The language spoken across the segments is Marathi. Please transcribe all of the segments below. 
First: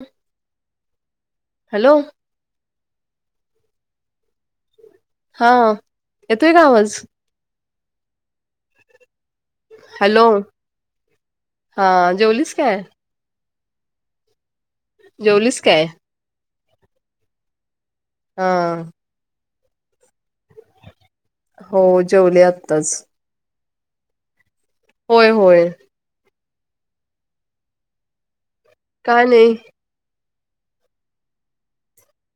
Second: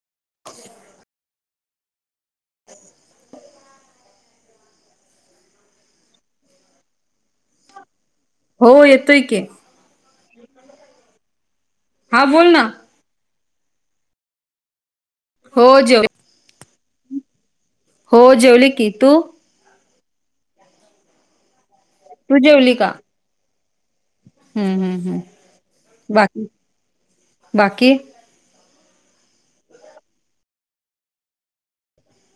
हम ह [unintelligible] हॅलो हा येतोय का आवाज हो येतोय की हॅलो हा बोल जेवलीस ना काय जेवलीस हो काय जेव हो हा जेवली की तू हो तू जेवले जेवली का आत्ताच हम् हम् हम् होय होय बाकी बाकी का नाही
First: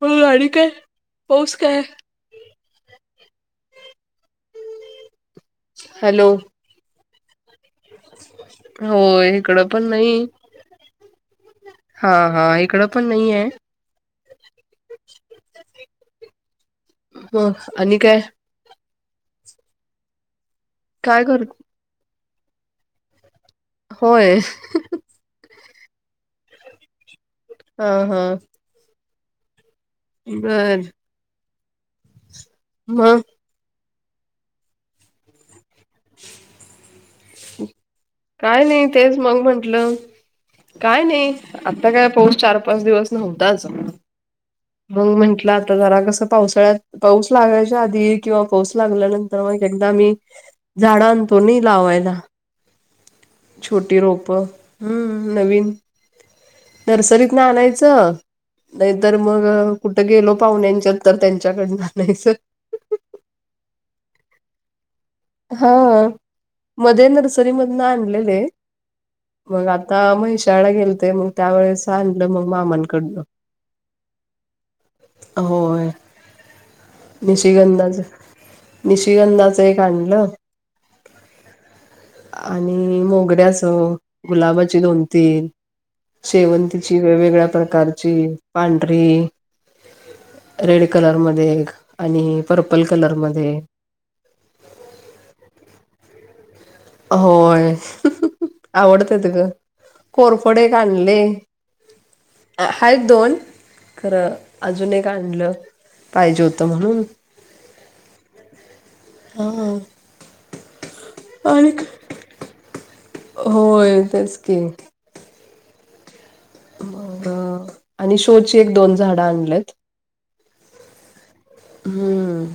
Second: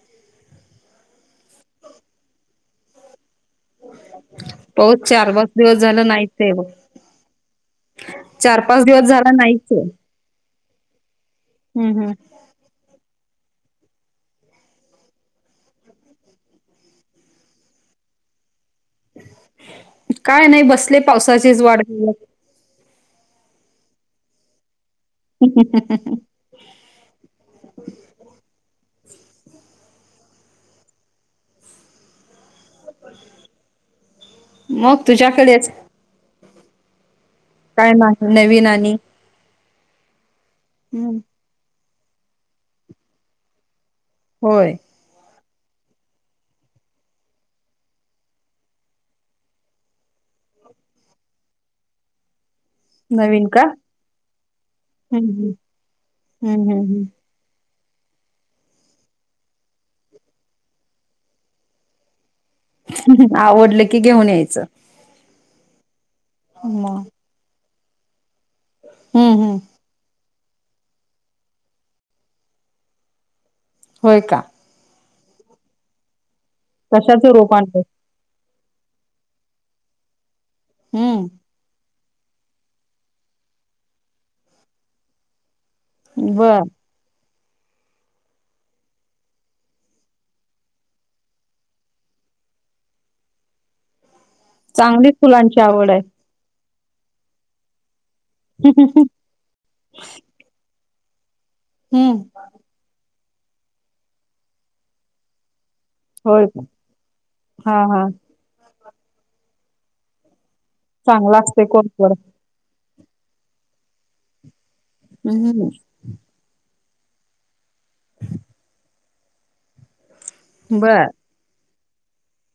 हो गाडी काय पाऊस काय पाहच चार पाच दिवस झालं हॅलो नाहीच ब चार पाच दिवस झाला होय इकडं नाहीच पण नाही हम्म हा हम्म हा इकडं पण नाही आहे हो आणि काय काय नाही बसले काय कर पावसाचीच वाढ होय हम्म हम्म हम्म हा हा बरं मग मग तुझ्याकडेच काय नाही काय नवीन नाही आणि तेच मग म्हंटलं काय हम्म नाही आता काय पाऊस चार पाच दिवस नव्हताच होय मग म्हंटलं आता जरा कसं पावसाळ्यात पाऊस लागयच्या आधी किंवा पाऊस लागल्यानंतर मग एकदा मी झाड आणतो नाही लावायला नवीन का छोटी रोप हम्म नवीन हम्म हम्म नर्सरीत यच नाही मग कुठं गेलो पाहुण्यांच्या तर त्यांच्याकड जा नाहीचं आवडलं की घेऊन यायचं हं मग मध्ये नर्सरी मधून आणलेले हम्म हम्म मग आता आता मशाळा गेलते मग त्यावेेळेस आणलं मग मामांकडनं होय का होय कशाचं रोप आणलंय निशगंदाज निशगंधाच एक आणलं हम्म आणि मोगऱ्या अस गुलाबाची दोन तीन बर शेवंतीची वेगवेगळ्या प्रकारची पांढरी रेड कलर मध्ये एक आणि पर्पल कलर मध्ये चांगलीच फुलांची आवड आहे होय आवडतं ग कोरफडे आणले हम्म हा दोन खरं अजून एक आणलं पाहिजे होय होत म्हणून हा हा हा चांगला असते आणि कोडकड होय तेच की हम्म मग आणि शोची एक दोन झाडं आणलेत बर हम्म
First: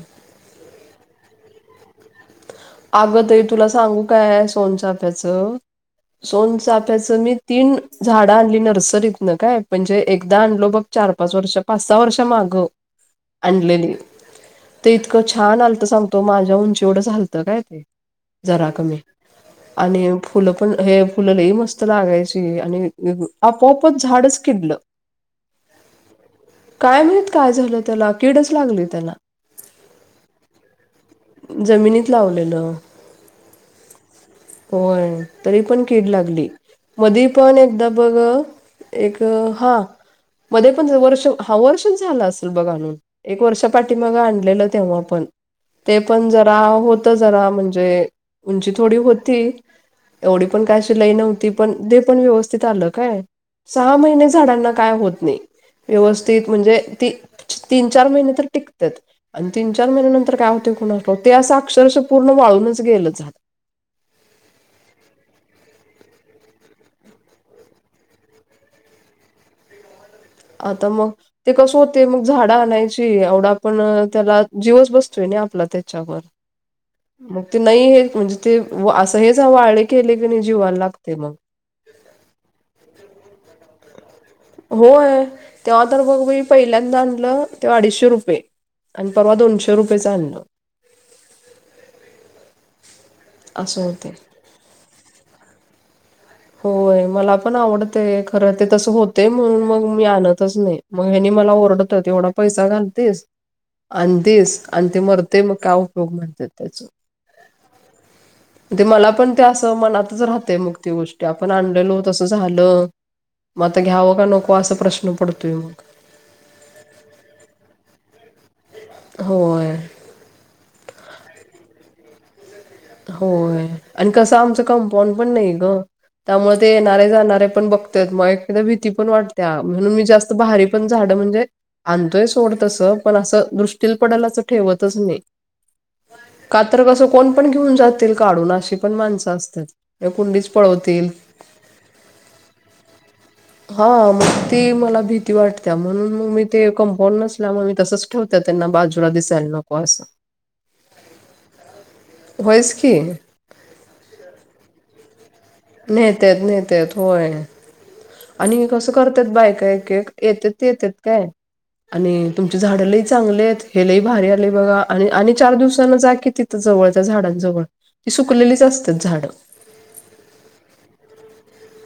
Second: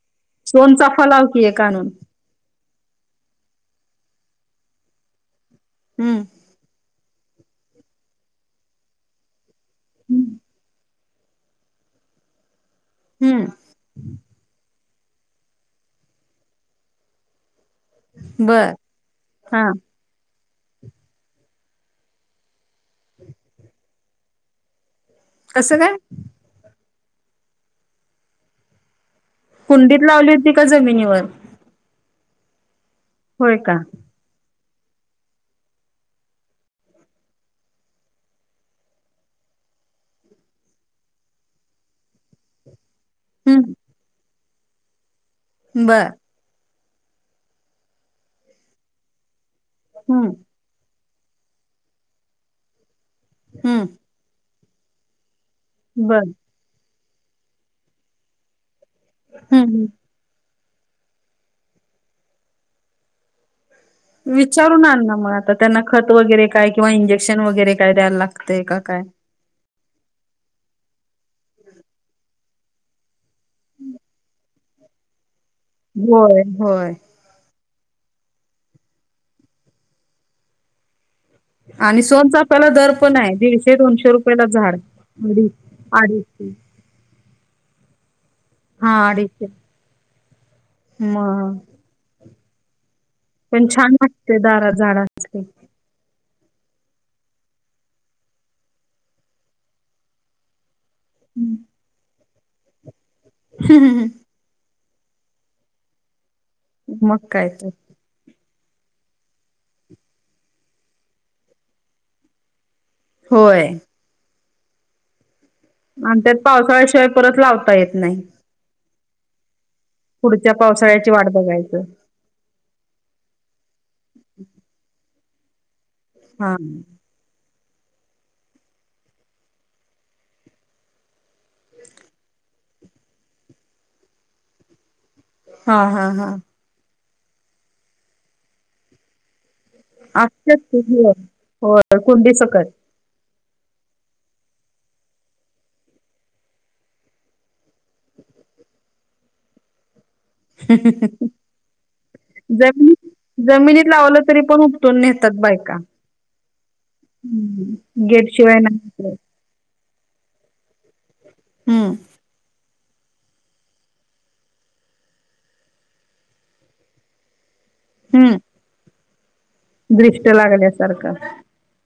दोनचा फलाव कि आहे कानून आगतरी तुला सांगू काय सोनचाफ्याचं हम्म सोन फ्याचं मी तीन झाडं आणली नर्सरीतन काय म्हणजे एकदा आणलो बघ चार पाच वर्ष पाच सहा वर्ष माग हम्म आणलेली ते इतकं छान आलतं सांगतो माझ्या उंचीवढं झालतं काय ते बर जरा कमी हा आणि फुलं पण हे फुलं लही मस्त लागायची आणि आपोआपच झाडच किडलं कसं काय काय म्हणत काय झालं त्याला किडच लागली त्याला कुंडीत लावली होती का जमिनीवर जमिनीत लावलेलं होय का हो तरी पण कीड लागली मधी पण एकदा बघ एक हा मध्ये पण वर्ष हा वर्षच झाला असेल बघ आणून एक वर्ष हम्म पाठी मग आणलेलं तेव्हा पण ते बर पण जरा हो जरा म्हणजे उंची थोडी होती हम्म एवढी पण कायशी लय नव्हती पण ते पण व्यवस्थित आलं काय हम्म सहा महिने झाडांना काय होत नाही बर व्यवस्थित म्हणजे ती तीन चार महिने तर टिकतात आणि तीन हम्म. चार महिन्या नंतर काय होते कुणा ते असं अक्षरश पूर्ण वाळूनच गेलं झालं विचारून आण ना मग आता त्यांना खत वगैरे काय किंवा इंजेक्शन वगैरे काय द्यायला लागते काय आता मग ते कसं होते मग झाडं आणायची एवडा पण त्याला जीवच बसतोय नाही आपला त्या होय होय मग ते नाही हे म्हणजे ते असं हेचवं आले केले की नाही जीवायला लागते मग आणि सोनचा आपल्याला दर पण आहे दीडशे दोनशे रुपये होय तेव्हा तर बघ मी अडीचशे पहिल्यांदा आणलं तेव्हा अडीचशे रुपये हा आणि परवा अडीचशे दोनशे रुपयेच आणलं मग पण असं छान होते लागते दारात झाडां होय मला पण आवडतय खरं ते तसं होतेय म्हणून मग मी आणतच नाही मग हनी मला ओरडत तेवढा पैसा घालतेस आणितीस आणि ते मरतेय मग का उपयोग म्हणतात त्याच मग काय तर ते मला पण ते असं मनातच राहतय मग ती गोष्ट ते आपण आणलेलो तसं झालं होय मग आता घ्यावं का नको असा प्रश्न पडतोय मग आणि त्यात पावसाळ्याशिवाय परत लावता येत नाही होय पुढच्या पावसाळ्याची वाट बघायचं होय आणि कसं आमच कंपाऊंड पण नाही ग हा त्यामुळे ते येणारे जाणारे पण बघत मग एकदा भीती पण वाटते म्हणून मी जास्त बारी पण झाड म्हणजे आणतोय सोडतसं पण असं दृष्टीील पडेल असं ठेवतच नाही हा हा हा कात्र कसं कोण पण घेऊन जातील काढून अशी पण माणसं असतात कुंडीच आच तुम पळवतील हो कुंडी सकत हा मग ती मला भीती वाटते म्हणून मग मी ते कंपाऊड नसल्यामुळे मी तसच ठेवत त्यांना बाजूला दिसायला नको असं होयच की जनी जमिनीत लावलं तरी पण नेतात बायका नेत्यात नेत्यात होय. गेट शिवाय आणि कसं नाही करतात बायका एक येतेत येतेत काय हम् आणि तुमचे झाडही चांगले आहेत. हे लही भारी आले बघा, आणि चार दिवसाना जा की तिथ जवळ त्या झाडांजवळ ती हम्म सुकलेलीच असतात झाडं दृष्ट लागल्यासारखं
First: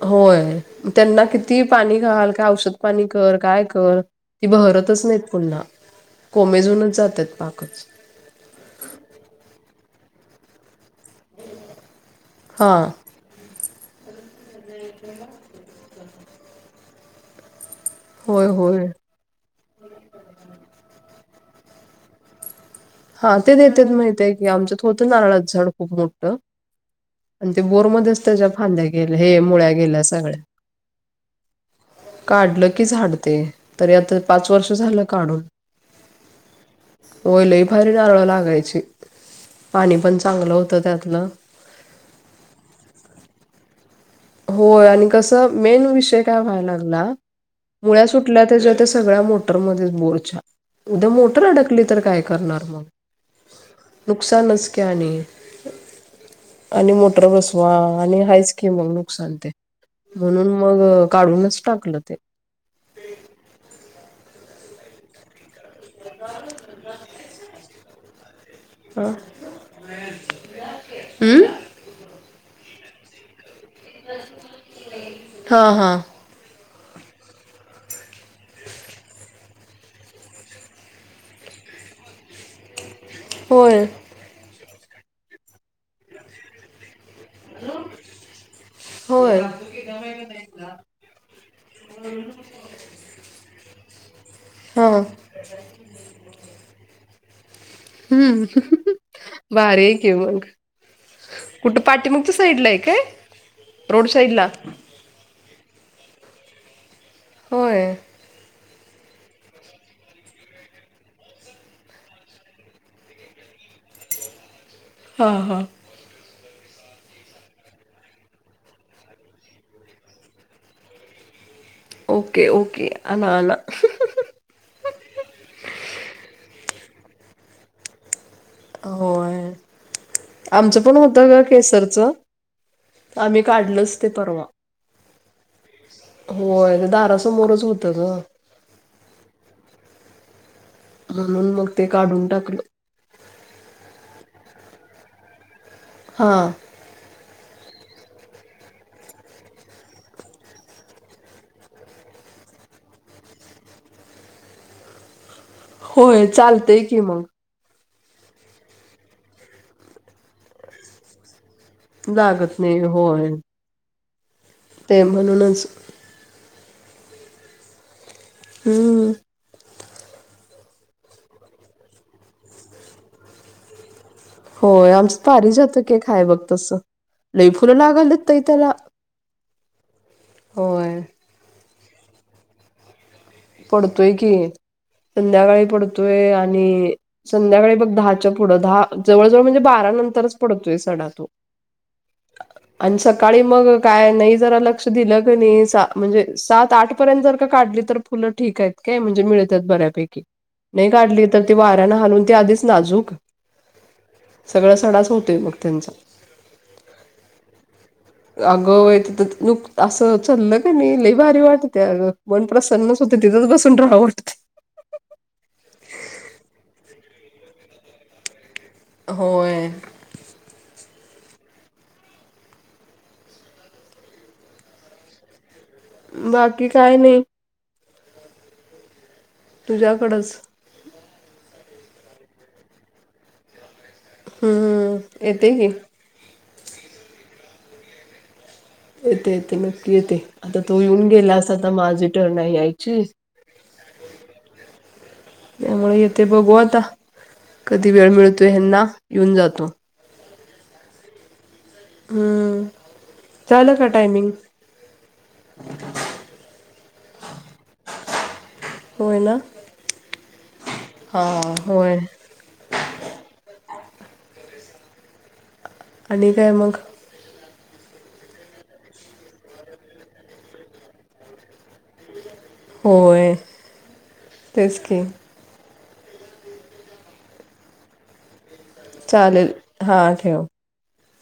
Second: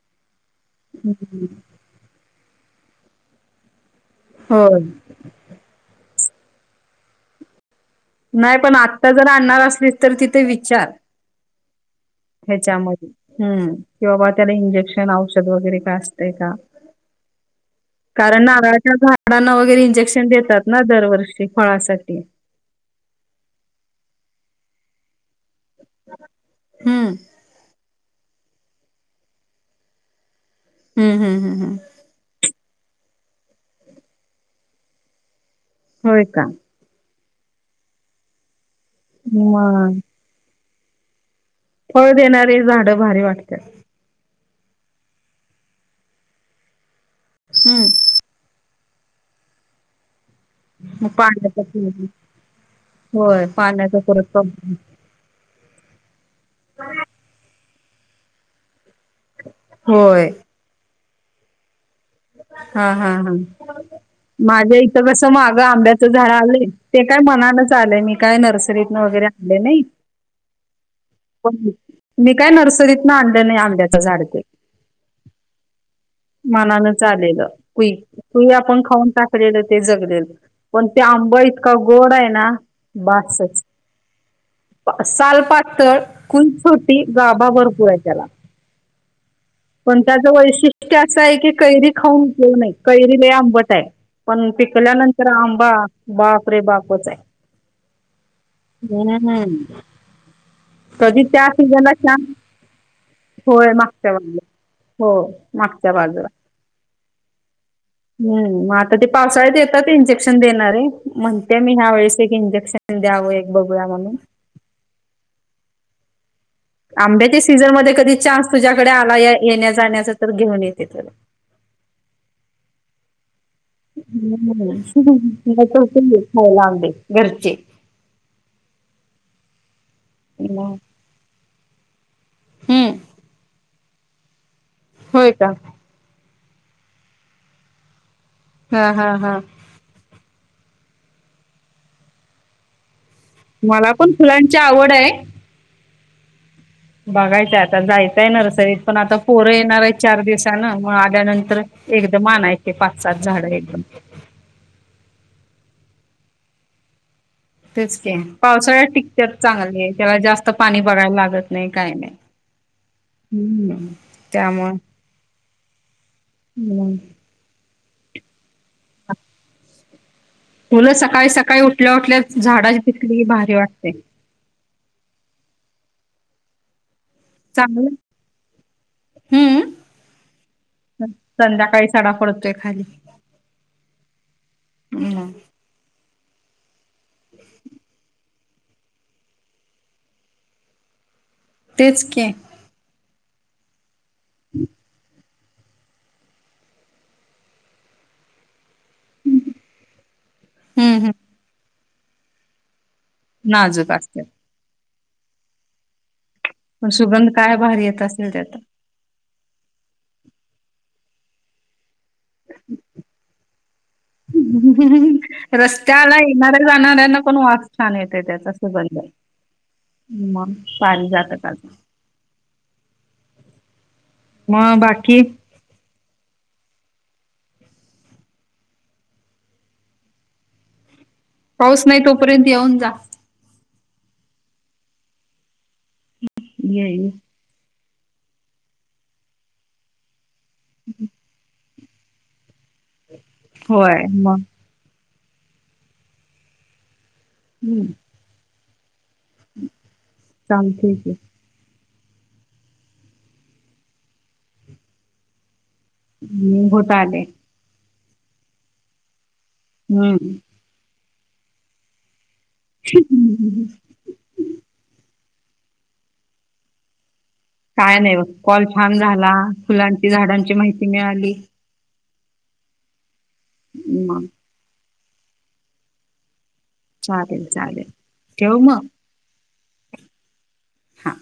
होय त्यांना किती पाणी घाल, का औषधपाणी कर काय कर, ती हो बहरतच नाहीत पुन्हा. कोमेजूनच जात्यात पाकच. नाही पण आत्ता जर आणणार असलीस, तर तिथे विचार. हा ह्याच्यामध्ये हंमम्, की बाबा त्याला इंजेक्शन, औषध वगैरे काय असतय का? कारण होय होय नारळाच्या झाडांना वगैरे इंजेक्शन देतात ना दरवर्षी, फळासाठी. हां, ते देत्यात माहतीय की, आमच्यात होतं नारळाचं झाड खूप मोठं. ‌ हंमम् आणि ते बोरमध्येच त्याच्या फांद्या गेल्या, हे मुळ्या गेल्या सगळ्या. हम हम हम हम. काढल की झाडते, तरी आता पाच वर्ष झाल काढून. होय का. होय, लई भारी नारळ लागायची. पाणी मग पण चांगलं होतं त्यातलं. फळ देणारी झाडं भारी वाटत्यात. होय, आणि कसं, मेन विषय काय व्हायला लागला मुळ्या सुट आपल्या त्याच्या त्या सगळ्या मोटरमध्येच बोरछा मग उद्या मोटर पाण्याचा अडकली तर काय करणार मग, होय पाण्याचा परत नुकसानच प्रॉब्लेम की आणि आणि मोटर बसवा आणि हायच की मंग नं. नुकसान ते, होय म्हणून मग काढूनच टाकलं ते. [unintelligible] हां हां हां [unintelligible] माझ्या ईक ते कस मागं आंब्याचं झाड आलंय, ते काय मनानच आलंय, मी काय नर्सरीतन वगैरे आण नाही नाही, [unintelligible] मी काय नर्सरीतनं आणलं नाही आंब्यात [unintelligible] हां हां. मनानच आलेलं, कुई, कुई आपण खाऊन टाकलेलं ते जगलेलं. पण ते आंबा इतका गोड आहे ना बास. सहज होय साल पातळ कुंकून की गाभा भरपूर आहे त्याला, होय पण त्याचं वैशिष्ट्य ते असं आहे की कैरी खाऊन घेऊ नये, कैरी लै आंबट आहे. पण हा पिकल्यानंतर आंबा बापरे बापच आहे. हंम हं हं हम्म. हं भारी आहे की मग. कधी त्या कुठं सिझनला छान. पाठीमागच्या साईडला आहे काय होय रोड मागच्या साईड बाजूला. ला हो मागच्या बाजूला. होय हंमम, मग आता ते पावसाळ्यात येतात ते इंजेक्शन देणारे, म्हणते मी ह्या वेळेस एक इंजेक्शन द्याव एक, बघूया म्हणून हां हां आंब्याच्या सीझनमध्ये कधी चान्स तुझ्याकडे आला ये येण्या जाण्याचा तर घेऊन येते तुला. ओके ओके आना आना अंहं. [unintelligible] [unintelligible] खायला आंबे घरचे. होय, आमचं हम्म पण होतं घर. केसरच, आम्ही काढलच ते परवा. होय कां. होय, ते दारासमोरच होतं ग. हां हां हां म्हणून मग ते काढून टाकलं. मला पण फुलांची आवड आहे. हा. बघायचंय आता जायचंय नर्सरीत पण आता पोरं येणार आहे चार दिवसना मग आल्यानंतर एकदम आणायचे पाच सात झाड एकदम होय चालतय की मग तेच का पावसाळ्यात टिकतत चांगल्या आहे त्याला जास्त पाणी बघायला लागत नाही काही लागत होय नाही त्यामुळे ते म्हणूनच हम् हम् ह मुलं सकाळी सकाळी उठल्या उठल्या झाडाची तिकली भारी वाटते होय आमच पारी जातकय खाय बघ तसं लई फुलं चांगलं लागालत त त्याला होय हम्म संध्याकाळी सडा पडतोय खाली पडतोय की हम्म संध्याकाळी पडतोय आणि संध्याकाळी बघ दहाच्या पुढं दहा जवळजवळ म्हणजे बारा नंतरच पडतोय सडा तो तेचक आणि सकाळी मग काय नाही जरा लक्ष दिलं म्हणजे सात आठ पर्यंत जर का काढली तर फुलं ठीक आहे काय म्हणजे मिळतात बऱ्यापैकी नाही हम्म हम्म काढली तर ते वाऱ्याने हालून ते आधीच नाजूक नाजूक असत सगळं सडाच होतोय मग त्यांचा पण सुगंध काय भारी येत असेल त्याचा. अग येत तर नुक असं चाललं का नाही लई भारी वाटत मन प्र्रसन्न हम् रस्त्याला येणाऱ्या जाणाऱ्यांना पण वास छान येते त्याचा सब होय. पाारी जात काता म बाकी बाकी काय नाही तुझ्याकडंच पाऊस नाही तोपर्यंत येऊन जा हम्म य ते की या आहे येते येते नक्की येते आता तो येऊन गेलास आता माझी टर्न आहे ऐक होय मग त्यामुळे यथे बघू आता हम्म कधी वेळ मिळतोय हना येऊन जातो चाल ठीक आहे हम्म चाल का टायमिंग ह् होता आले हो ना हम्म ह होर ह ह आणि काय मग काय नाही बघ कॉल छान झाला फुलांची झाडांची माहिती मिळाली होय ह् तेस क चालेल चालेल ठव म चालेल हा ठेव हा